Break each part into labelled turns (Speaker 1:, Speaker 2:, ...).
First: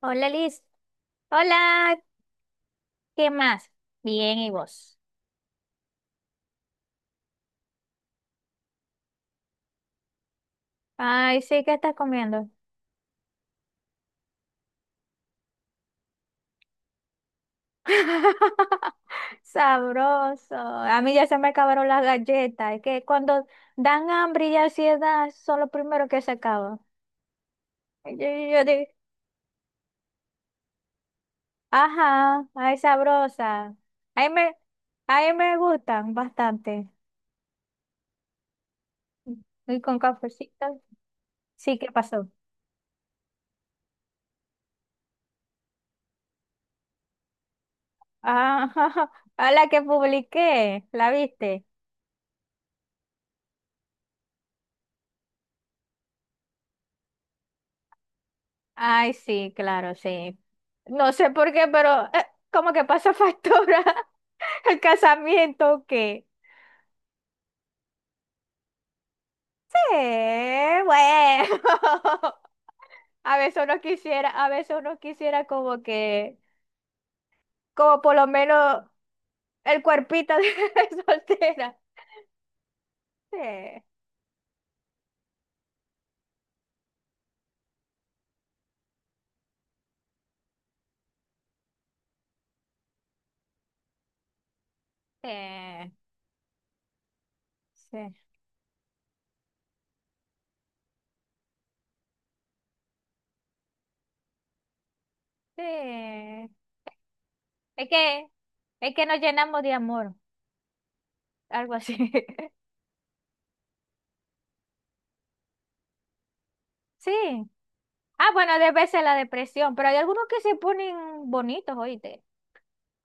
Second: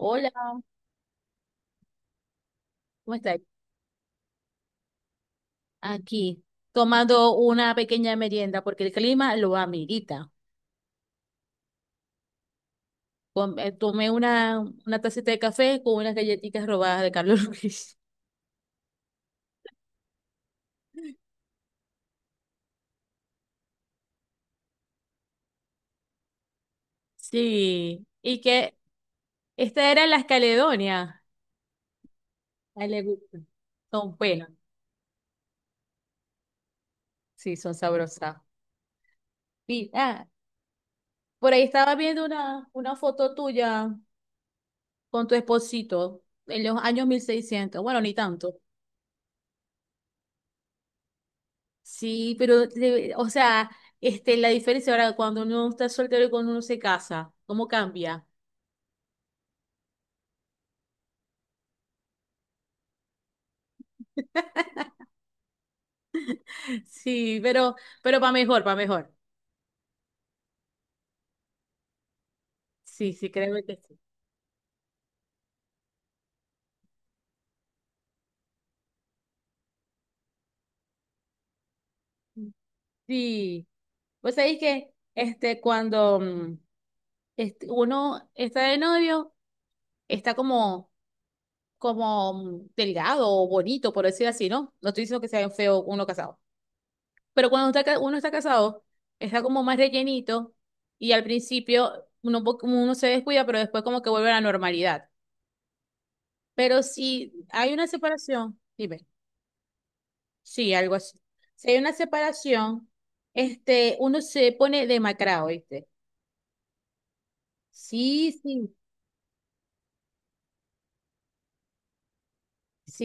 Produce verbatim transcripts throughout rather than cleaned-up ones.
Speaker 1: Hola Liz, hola,
Speaker 2: ¿cómo
Speaker 1: ¿qué
Speaker 2: estáis?
Speaker 1: más? Bien, ¿y vos?
Speaker 2: Aquí, tomando una pequeña merienda porque el clima lo amerita.
Speaker 1: Ay, sí, ¿qué estás comiendo?
Speaker 2: Com- eh, Tomé una, una tacita de café con unas galletitas robadas de Carlos Luis.
Speaker 1: Sabroso. A mí ya se me acabaron las galletas. Es que cuando dan hambre y ansiedad son los primeros que se acaban.
Speaker 2: Sí,
Speaker 1: Y Yo,
Speaker 2: y
Speaker 1: yo
Speaker 2: que
Speaker 1: digo.
Speaker 2: esta era las Caledonia.
Speaker 1: Ajá. Ay,
Speaker 2: A él le gusta.
Speaker 1: sabrosa.
Speaker 2: Son
Speaker 1: Ahí
Speaker 2: buenas,
Speaker 1: me, ahí me gustan bastante.
Speaker 2: sí, son sabrosas.
Speaker 1: Y
Speaker 2: Y,
Speaker 1: con
Speaker 2: ah,
Speaker 1: cafecito.
Speaker 2: por ahí
Speaker 1: Sí, ¿qué
Speaker 2: estaba viendo
Speaker 1: pasó?
Speaker 2: una, una foto tuya con tu esposito en los años mil seiscientos. Bueno, ni tanto.
Speaker 1: Ah, a la que publiqué, ¿la viste?
Speaker 2: Sí, pero, de- o sea, este, la diferencia ahora cuando uno está soltero y cuando uno se casa, ¿cómo cambia?
Speaker 1: Ay, sí, claro, sí. No sé por qué, pero eh, como que pasa factura el casamiento que...
Speaker 2: Sí, pero, pero para mejor, para mejor.
Speaker 1: Sí, bueno.
Speaker 2: Sí, sí,
Speaker 1: A veces
Speaker 2: créeme que
Speaker 1: uno
Speaker 2: sí.
Speaker 1: quisiera, a veces uno quisiera como que, como por lo menos el cuerpito de soltera. Sí,
Speaker 2: Sí, pues sabéis que este, cuando mm, este, uno está de novio, está como, como mm, delgado o bonito, por decir así, ¿no? No estoy diciendo que sea feo
Speaker 1: sí,
Speaker 2: uno casado. Pero cuando está ca-
Speaker 1: sí,
Speaker 2: uno está casado, está como más rellenito y al principio uno, po- como uno se descuida, pero después como que vuelve a la normalidad.
Speaker 1: sí.
Speaker 2: Pero si hay una
Speaker 1: Es que,
Speaker 2: separación,
Speaker 1: es que
Speaker 2: dime,
Speaker 1: nos llenamos de amor,
Speaker 2: sí, algo así. Si
Speaker 1: algo
Speaker 2: hay una
Speaker 1: así.
Speaker 2: separación, este, uno se pone demacrado, ¿viste?
Speaker 1: Sí. Ah,
Speaker 2: Sí,
Speaker 1: bueno,
Speaker 2: sí,
Speaker 1: debe ser la depresión, pero hay algunos que se ponen bonitos, oíste.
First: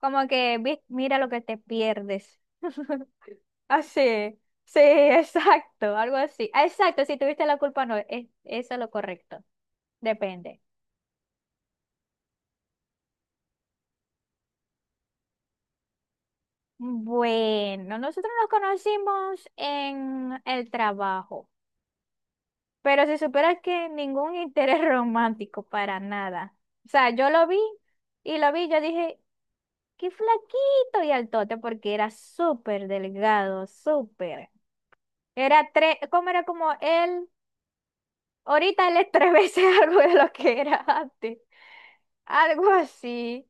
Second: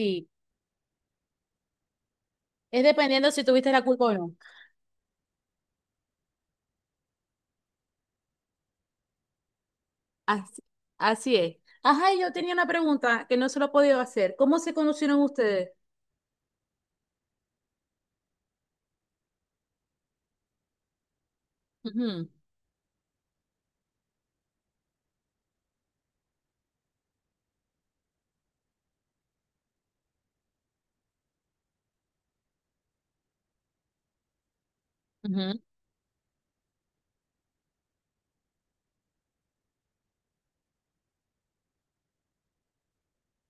Speaker 1: Como que "Vi- mira lo que te pierdes".
Speaker 2: Es dependiendo si tuviste la culpa o no.
Speaker 1: Así, sí, exacto, algo así. Ah, exacto, si tuviste la culpa, no, es, eso es lo correcto. Depende.
Speaker 2: Así, así es. Ajá, y yo tenía una pregunta que no se lo he podido hacer. ¿Cómo se conocieron ustedes?
Speaker 1: Bueno, nosotros nos conocimos en el trabajo.
Speaker 2: Ujú,
Speaker 1: Pero si supieras que ningún interés romántico para nada. O sea, yo lo vi y lo vi, yo dije, qué flaquito y altote, porque era súper delgado, súper.
Speaker 2: ujú.
Speaker 1: Era tres, ¿cómo era como él? Ahorita él es tres veces algo de lo que era antes. Algo así.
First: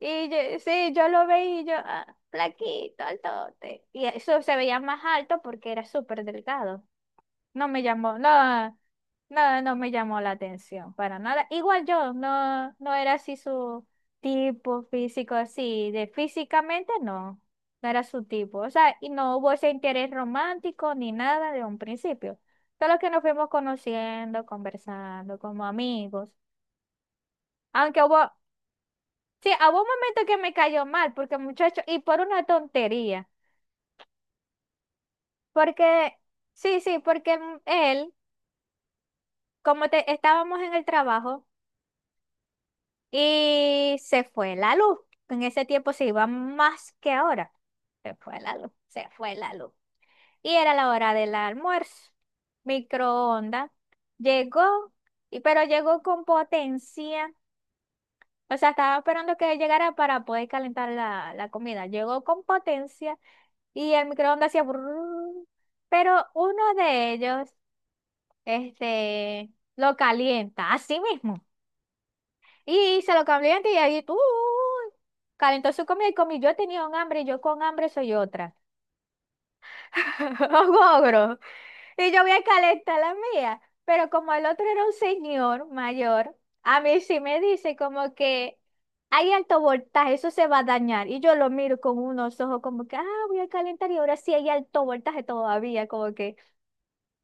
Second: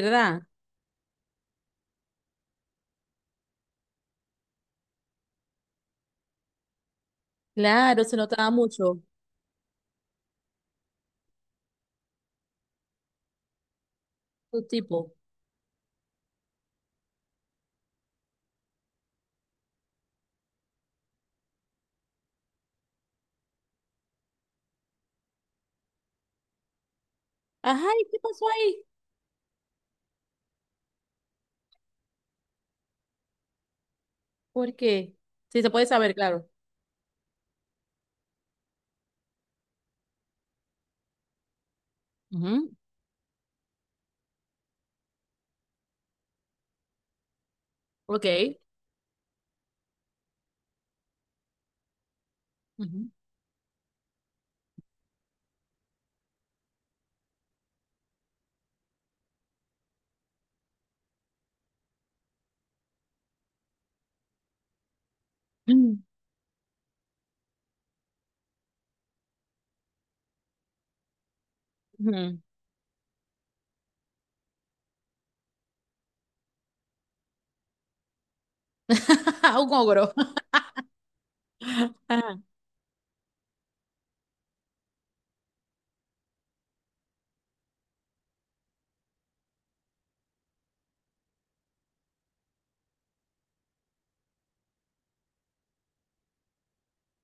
Speaker 1: Y yo- sí, yo lo veía y yo, ah, flaquito, altote. Y eso se veía más alto porque era súper delgado. No me
Speaker 2: Claro, se
Speaker 1: llamó,
Speaker 2: notaba
Speaker 1: no,
Speaker 2: mucho.
Speaker 1: no, no me llamó la atención para nada. Igual yo, no, no era así su
Speaker 2: Tu
Speaker 1: tipo
Speaker 2: tipo.
Speaker 1: físico, así, de físicamente no, no era su tipo. O sea, y no hubo ese interés romántico ni nada de un principio. Solo que nos fuimos conociendo, conversando como amigos.
Speaker 2: Ajá,
Speaker 1: Aunque
Speaker 2: ¿y qué
Speaker 1: hubo,
Speaker 2: pasó ahí?
Speaker 1: sí, hubo un momento que me cayó mal, porque muchacho, y por una tontería,
Speaker 2: ¿Por qué? Sí, se puede saber,
Speaker 1: porque,
Speaker 2: claro.
Speaker 1: sí, sí, porque él, como te, estábamos en el trabajo.
Speaker 2: Ujú,
Speaker 1: Y se fue la luz. En ese tiempo se iba más que ahora. Se fue
Speaker 2: ok.
Speaker 1: la luz, se fue la luz. Y era la hora del almuerzo.
Speaker 2: Ujú.
Speaker 1: Microondas. Llegó, y, pero llegó con potencia. O sea, estaba esperando que llegara para poder calentar la, la comida. Llegó con potencia y el microondas hacía brrrr. Pero uno de ellos, este, lo calienta, así mismo.
Speaker 2: Ujú.
Speaker 1: Y se lo cambió y ahí tú calentó su comida y comí. Yo tenía un hambre y yo con hambre soy otra.
Speaker 2: Un ogro.
Speaker 1: Un ogro. Y yo voy
Speaker 2: Ajá.
Speaker 1: a calentar la mía. Pero como el otro era un señor mayor, a mí sí me dice como que hay alto voltaje, eso se va a dañar. Y yo lo miro con unos ojos como que, ah, voy a calentar y ahora sí hay alto voltaje todavía, como que.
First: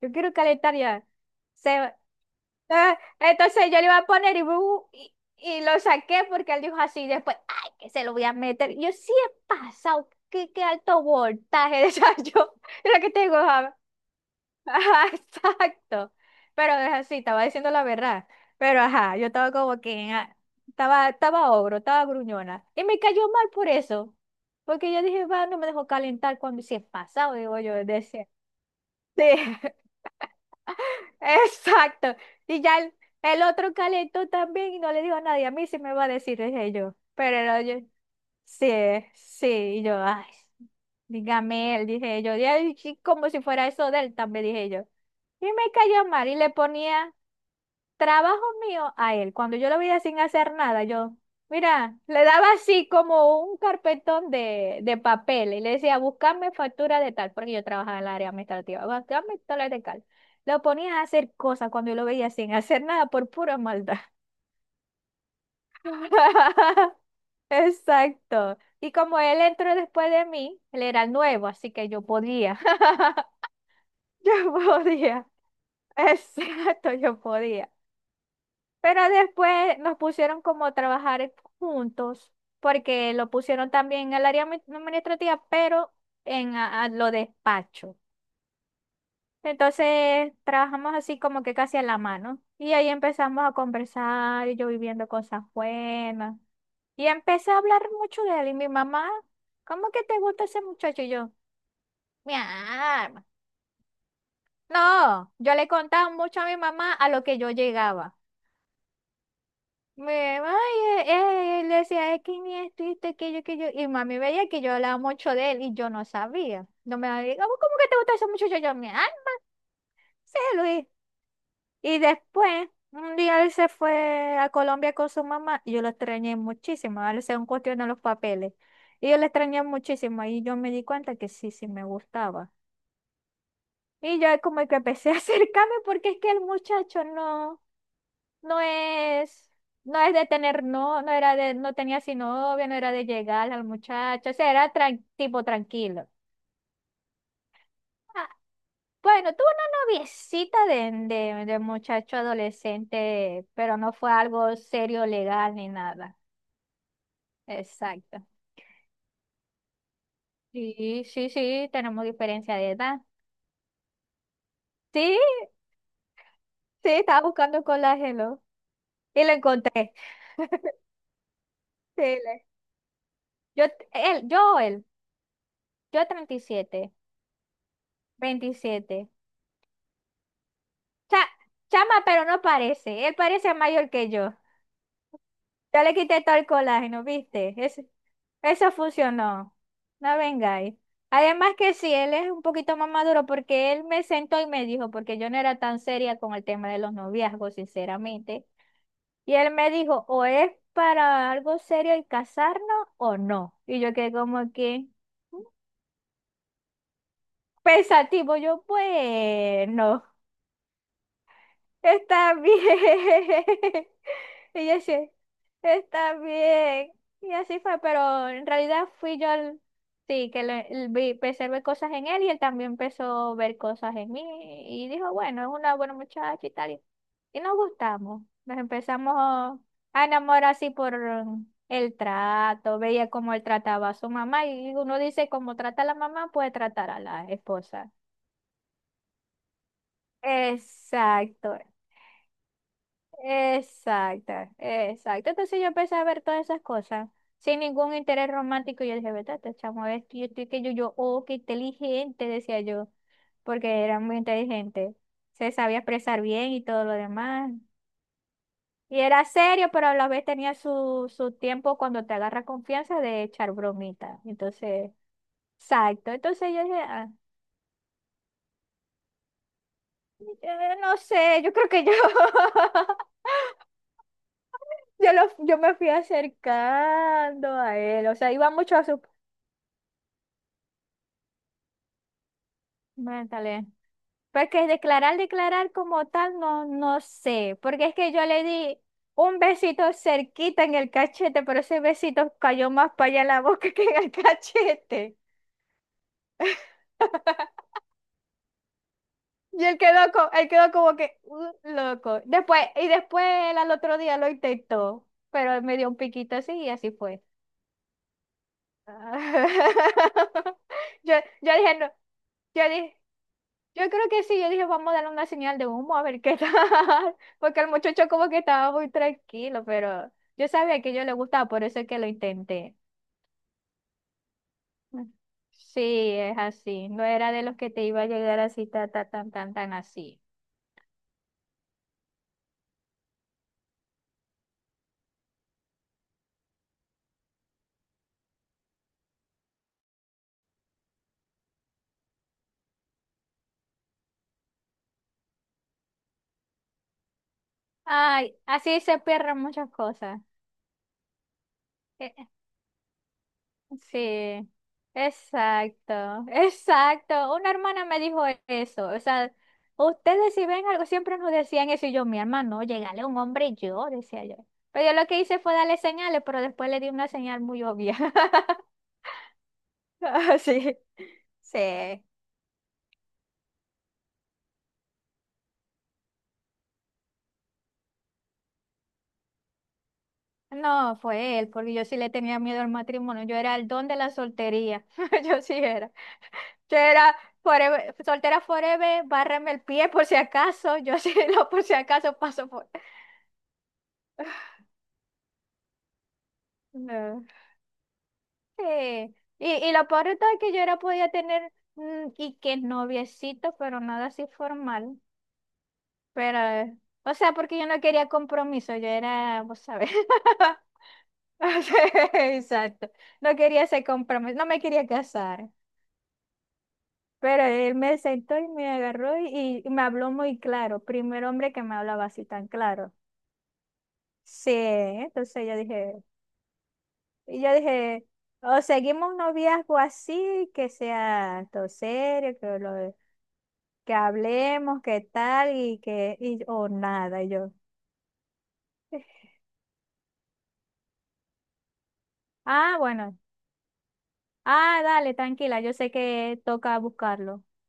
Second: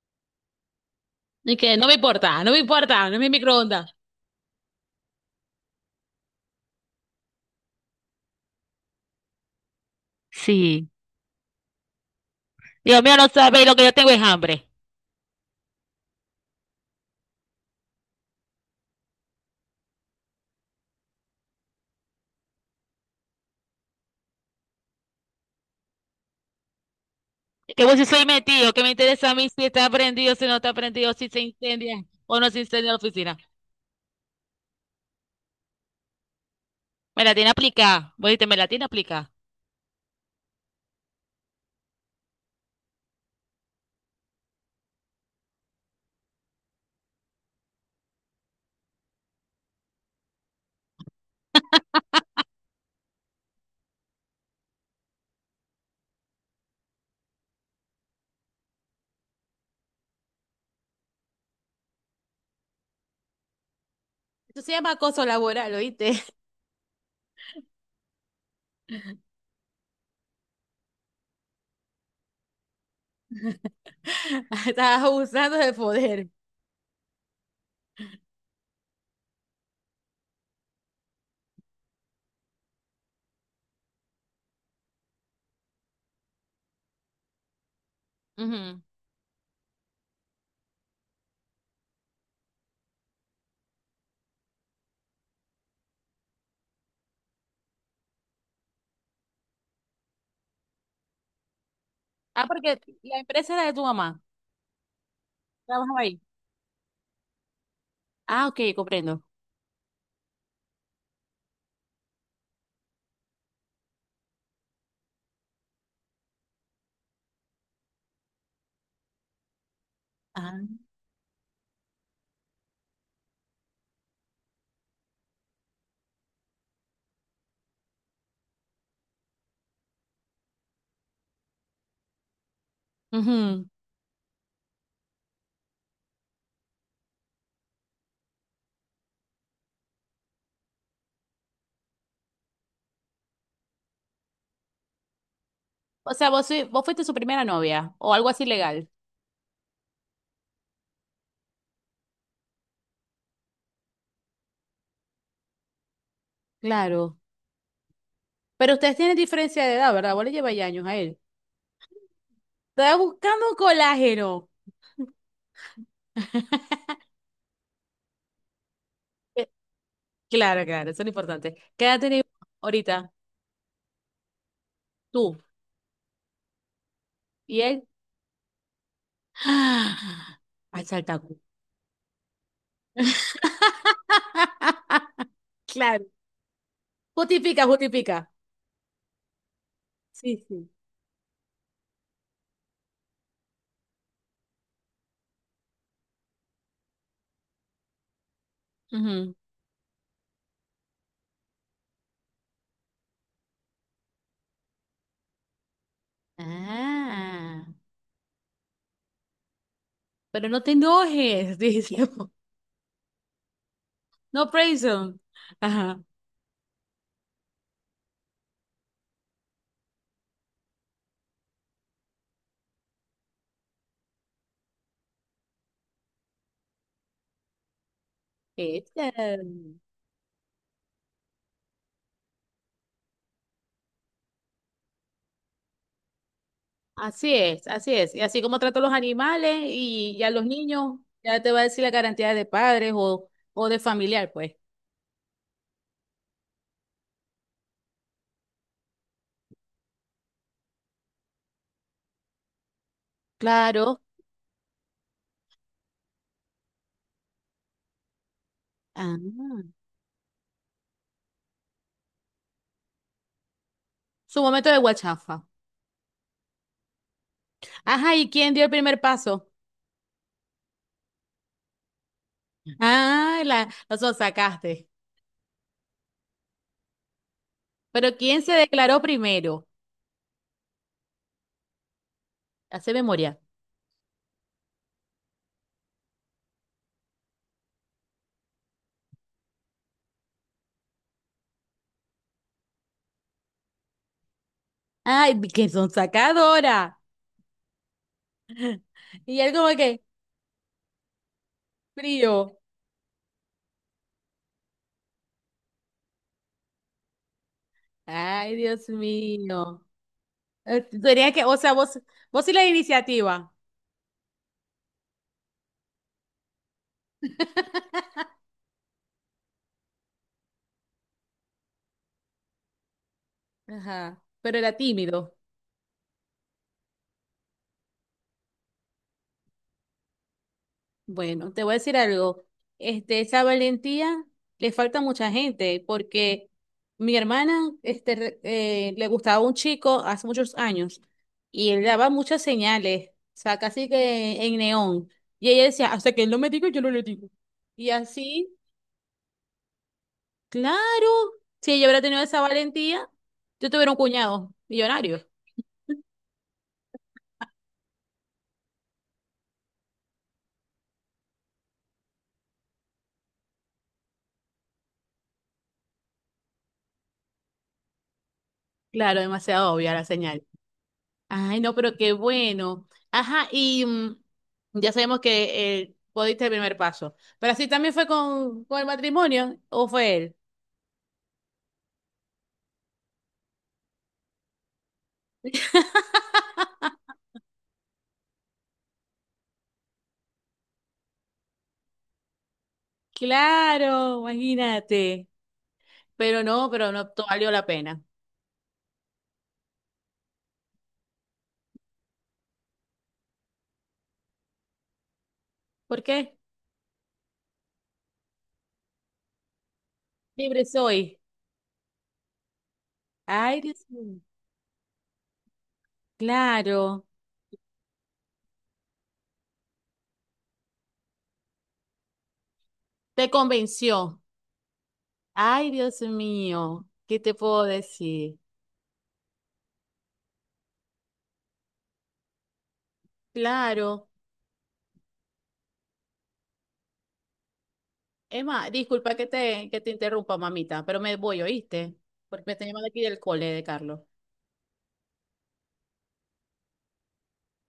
Speaker 1: Yo quiero calentar ya.
Speaker 2: Y que no
Speaker 1: Se-
Speaker 2: me importa, no me
Speaker 1: Ah,
Speaker 2: importa, no es mi
Speaker 1: Entonces yo le
Speaker 2: microondas.
Speaker 1: iba a poner y, bu- y, y lo saqué porque él dijo así. Y después, ay, que se lo voy a meter. Yo sí he pasado. Qué, qué
Speaker 2: Sí.
Speaker 1: alto voltaje. O sea, yo, es lo
Speaker 2: Dios
Speaker 1: que
Speaker 2: mío,
Speaker 1: te
Speaker 2: no
Speaker 1: digo.
Speaker 2: sabéis lo
Speaker 1: Ajá,
Speaker 2: que yo tengo es hambre.
Speaker 1: ajá, exacto. Pero es así, estaba diciendo la verdad. Pero ajá, yo estaba como que. ah, Estaba, estaba ogro, estaba gruñona. Y me cayó mal por eso. Porque yo dije, va, no me dejó calentar cuando sí he pasado, digo yo,
Speaker 2: Que vos si soy
Speaker 1: decía.
Speaker 2: metido, que me
Speaker 1: Sí.
Speaker 2: interesa a mí si está prendido, si no está prendido, si se incendia
Speaker 1: Exacto.
Speaker 2: o no se
Speaker 1: Y ya
Speaker 2: incendia
Speaker 1: el,
Speaker 2: la oficina.
Speaker 1: el otro calentó también y no le dijo a nadie. A mí sí me va a decir, dije yo.
Speaker 2: Me la
Speaker 1: Pero
Speaker 2: tiene
Speaker 1: era yo,
Speaker 2: aplicada. Vos dijiste, me la
Speaker 1: sí,
Speaker 2: tiene aplicada.
Speaker 1: sí. Y yo, ay, dígame él, dije yo. Y él, sí, como si fuera eso de él, también dije yo. Y me cayó mal y le ponía trabajo mío a él. Cuando yo lo veía sin hacer nada, yo, mira, le daba así como un carpetón de, de papel y le decía, buscame factura de tal, porque yo trabajaba en el área administrativa, buscame dólares de tal. Lo ponía a hacer cosas cuando yo lo veía sin hacer nada por pura maldad.
Speaker 2: Eso se llama acoso laboral, ¿oíste?
Speaker 1: Exacto. Y como él entró después de mí, él era el nuevo, así que yo podía. Yo
Speaker 2: Estás
Speaker 1: podía.
Speaker 2: abusando de poder.
Speaker 1: Exacto, yo podía. Pero después nos pusieron como a trabajar juntos, porque lo pusieron también en el área admi- administrativa, pero en a- a lo despacho.
Speaker 2: Ujú.
Speaker 1: Entonces trabajamos así como que casi a la mano. Y ahí empezamos a conversar, y yo viviendo cosas buenas. Y empecé a hablar mucho de él. Y mi mamá, ¿cómo que te gusta ese muchacho? Y yo, mi
Speaker 2: Ah, porque la
Speaker 1: alma.
Speaker 2: empresa era de tu mamá.
Speaker 1: No, yo le
Speaker 2: Trabajaba
Speaker 1: contaba
Speaker 2: ahí.
Speaker 1: mucho a mi mamá a lo que yo llegaba.
Speaker 2: Ah, ok, comprendo.
Speaker 1: Me, ay, eh, eh", él decía, es que ni esto, y esto, aquello, aquello. Y mami veía que yo hablaba mucho de él y yo no sabía. No me había "¿Cómo cómo que te gusta eso mucho?". Yo, yo, me, ah, sí,
Speaker 2: Ah,
Speaker 1: Luis. Y después, un día él se fue a Colombia con su mamá y yo lo extrañé muchísimo. Él se cuestión a los papeles. Y yo lo extrañé muchísimo y yo me di cuenta que sí, sí me gustaba.
Speaker 2: ujú.
Speaker 1: Y yo como que empecé a acercarme porque es que el muchacho no. no es, no es de tener, no, no era de, no tenía así novia, no era de llegar al muchacho, o sea, era tran- tipo tranquilo.
Speaker 2: O sea, vos, sui- vos fuiste su primera novia o algo
Speaker 1: Ah,
Speaker 2: así legal.
Speaker 1: bueno, tuvo una noviecita de, de, de muchacho adolescente, pero no fue algo serio, legal ni nada.
Speaker 2: Claro.
Speaker 1: Exacto.
Speaker 2: Pero ustedes tienen diferencia de edad, ¿verdad? Vos le lleváis años a
Speaker 1: Sí,
Speaker 2: él.
Speaker 1: sí, sí, tenemos diferencia de
Speaker 2: Estaba
Speaker 1: edad.
Speaker 2: buscando colágeno.
Speaker 1: Sí, sí, estaba buscando colágeno y lo
Speaker 2: Eh,
Speaker 1: encontré.
Speaker 2: Claro, claro, eso es lo importante. ¿Qué edad
Speaker 1: Sí,
Speaker 2: tenés
Speaker 1: le-
Speaker 2: ahorita?
Speaker 1: yo, él, yo, él,
Speaker 2: Tú
Speaker 1: yo treinta y siete,
Speaker 2: y él.
Speaker 1: veintisiete.
Speaker 2: Ah, al
Speaker 1: Cha-
Speaker 2: saltacu.
Speaker 1: chama, pero no parece. Él parece mayor que yo. Ya le
Speaker 2: Claro.
Speaker 1: quité todo el colágeno, ¿viste?
Speaker 2: Justifica,
Speaker 1: Es-
Speaker 2: justifica.
Speaker 1: eso funcionó. No
Speaker 2: Sí, sí.
Speaker 1: vengáis. Además que sí, él es un poquito más maduro porque él me sentó y me dijo, porque yo no era tan seria con el tema de los noviazgos, sinceramente.
Speaker 2: Ujú.
Speaker 1: Y él me dijo, o es para algo serio el casarnos o no. Y yo quedé como que
Speaker 2: Ah.
Speaker 1: pensativo, yo, bueno.
Speaker 2: Pero no te enojes, dice.
Speaker 1: Está bien.
Speaker 2: No,
Speaker 1: Y yo sí,
Speaker 2: Prayson. Ajá.
Speaker 1: está bien. Y así fue, pero en realidad fui yo, el- sí, que le- el- vi, empecé a ver cosas en él y él también empezó a ver cosas en mí y dijo, bueno, es una buena muchacha y tal. Y, y nos gustamos, nos
Speaker 2: Este,
Speaker 1: empezamos a a enamorar así por um, el trato, veía cómo él trataba a su mamá y uno dice, como trata a la mamá, puede tratar a la
Speaker 2: Así es,
Speaker 1: esposa.
Speaker 2: así es. Y así como trato a los animales y, y a los niños, ya te
Speaker 1: Exacto.
Speaker 2: va a decir la garantía de padres o, o de familiar,
Speaker 1: Exacto,
Speaker 2: pues.
Speaker 1: exacto. Entonces yo empecé a ver todas esas cosas sin ningún interés romántico. Yo dije, vete, este chamo, es que yo estoy que yo, yo, oh, qué inteligente, decía yo, porque
Speaker 2: Claro.
Speaker 1: era muy inteligente. Se sabía expresar bien y todo lo demás. Y
Speaker 2: Ah,
Speaker 1: era serio, pero a la vez tenía su, su tiempo cuando te agarra confianza de echar bromita.
Speaker 2: su momento de
Speaker 1: Entonces,
Speaker 2: guachafa.
Speaker 1: exacto. Entonces yo dije, ah,
Speaker 2: Ajá, ¿y quién dio el primer paso?
Speaker 1: eh, no sé, yo creo que yo.
Speaker 2: Ah, la, la sonsacaste.
Speaker 1: Yo, lo- yo me fui acercando a él, o
Speaker 2: Pero
Speaker 1: sea,
Speaker 2: ¿quién
Speaker 1: iba
Speaker 2: se
Speaker 1: mucho a
Speaker 2: declaró
Speaker 1: sus.
Speaker 2: primero? Hace memoria.
Speaker 1: Métale. Porque declarar, declarar como tal, no, no sé. Porque es que yo le di un besito cerquita en el cachete, pero ese besito cayó más para allá en la boca que en el cachete.
Speaker 2: Ay, qué sonsacadora. Y él
Speaker 1: Y
Speaker 2: como
Speaker 1: él quedó,
Speaker 2: que,
Speaker 1: co- él quedó como que "Uh, loco".
Speaker 2: frío.
Speaker 1: Después, y después él al otro día lo intentó, pero él me dio un piquito así y así fue.
Speaker 2: Ay, Dios mío. Eh,
Speaker 1: Yo,
Speaker 2: Tenías que,
Speaker 1: yo
Speaker 2: o sea,
Speaker 1: dije, no,
Speaker 2: vos, vos sí
Speaker 1: yo
Speaker 2: la
Speaker 1: dije,
Speaker 2: iniciativa.
Speaker 1: yo creo que sí, yo dije, vamos a darle una señal de humo a ver qué tal, porque el muchacho como que estaba muy tranquilo, pero yo sabía que yo le gustaba, por eso es que lo intenté.
Speaker 2: Ajá, pero era tímido.
Speaker 1: Sí, es así, no era de los que te iba a llegar así, ta, ta, tan, tan, tan así.
Speaker 2: Bueno, te voy a decir algo. Este, esa valentía le falta a mucha gente, porque mi hermana, este, re- eh, le gustaba un chico hace muchos años y él daba muchas señales, o sea, casi que en neón. Y ella decía, hasta que él no me diga, yo no le digo. Y
Speaker 1: Ay,
Speaker 2: así,
Speaker 1: así se pierden muchas cosas.
Speaker 2: claro, si ella hubiera tenido
Speaker 1: Eh,
Speaker 2: esa valentía, yo tuviera un
Speaker 1: Sí,
Speaker 2: cuñado millonario.
Speaker 1: exacto, exacto. Una hermana me dijo eso. O sea, ustedes si ven algo, siempre nos decían eso. Y yo, mi hermano, llegale a un hombre y yo, decía yo. Pero yo lo que hice fue darle señales, pero después le di una señal muy obvia.
Speaker 2: Claro, demasiado obvia la
Speaker 1: Ah,
Speaker 2: señal.
Speaker 1: sí,
Speaker 2: Ay, no, pero
Speaker 1: sí.
Speaker 2: qué bueno. Ajá, y mm, ya sabemos que eh, podiste el primer paso. Pero así también fue con, con el matrimonio, ¿o fue él?
Speaker 1: No, fue él, porque yo sí le tenía miedo al matrimonio. Yo era el don de la soltería. Yo sí era. Yo era forever- soltera forever, bárrame el pie por si acaso. Yo sí, lo por si acaso paso por.
Speaker 2: Claro, imagínate. Pero no, pero no
Speaker 1: No.
Speaker 2: to- valió la pena.
Speaker 1: Sí, y, y lo peor de todo es que yo era podía tener mm, y que noviecito, pero nada así formal.
Speaker 2: ¿Por qué?
Speaker 1: Pero, eh, o sea, porque yo no quería compromiso, yo era, vos sabés.
Speaker 2: Libre soy.
Speaker 1: Sí, exacto. No
Speaker 2: Ay,
Speaker 1: quería ese
Speaker 2: Dios mío.
Speaker 1: compromiso, no me quería casar.
Speaker 2: Claro,
Speaker 1: Pero él me sentó y me agarró y, y me habló muy claro. Primer hombre que me hablaba así tan claro.
Speaker 2: te convenció.
Speaker 1: Sí, entonces yo
Speaker 2: Ay, Dios
Speaker 1: dije,
Speaker 2: mío, ¿qué te
Speaker 1: y yo
Speaker 2: puedo
Speaker 1: dije,
Speaker 2: decir?
Speaker 1: o seguimos un noviazgo así, que sea todo serio, que lo, que
Speaker 2: Claro.
Speaker 1: hablemos, qué tal y que, y, o nada, y yo.
Speaker 2: Emma,
Speaker 1: "Eh".
Speaker 2: disculpa que te, que te interrumpa, mamita, pero me voy, ¿oíste? Porque me están
Speaker 1: Ah,
Speaker 2: llamando aquí
Speaker 1: bueno.
Speaker 2: del cole de Carlos.
Speaker 1: Ah, dale, tranquila, yo sé que toca buscarlo.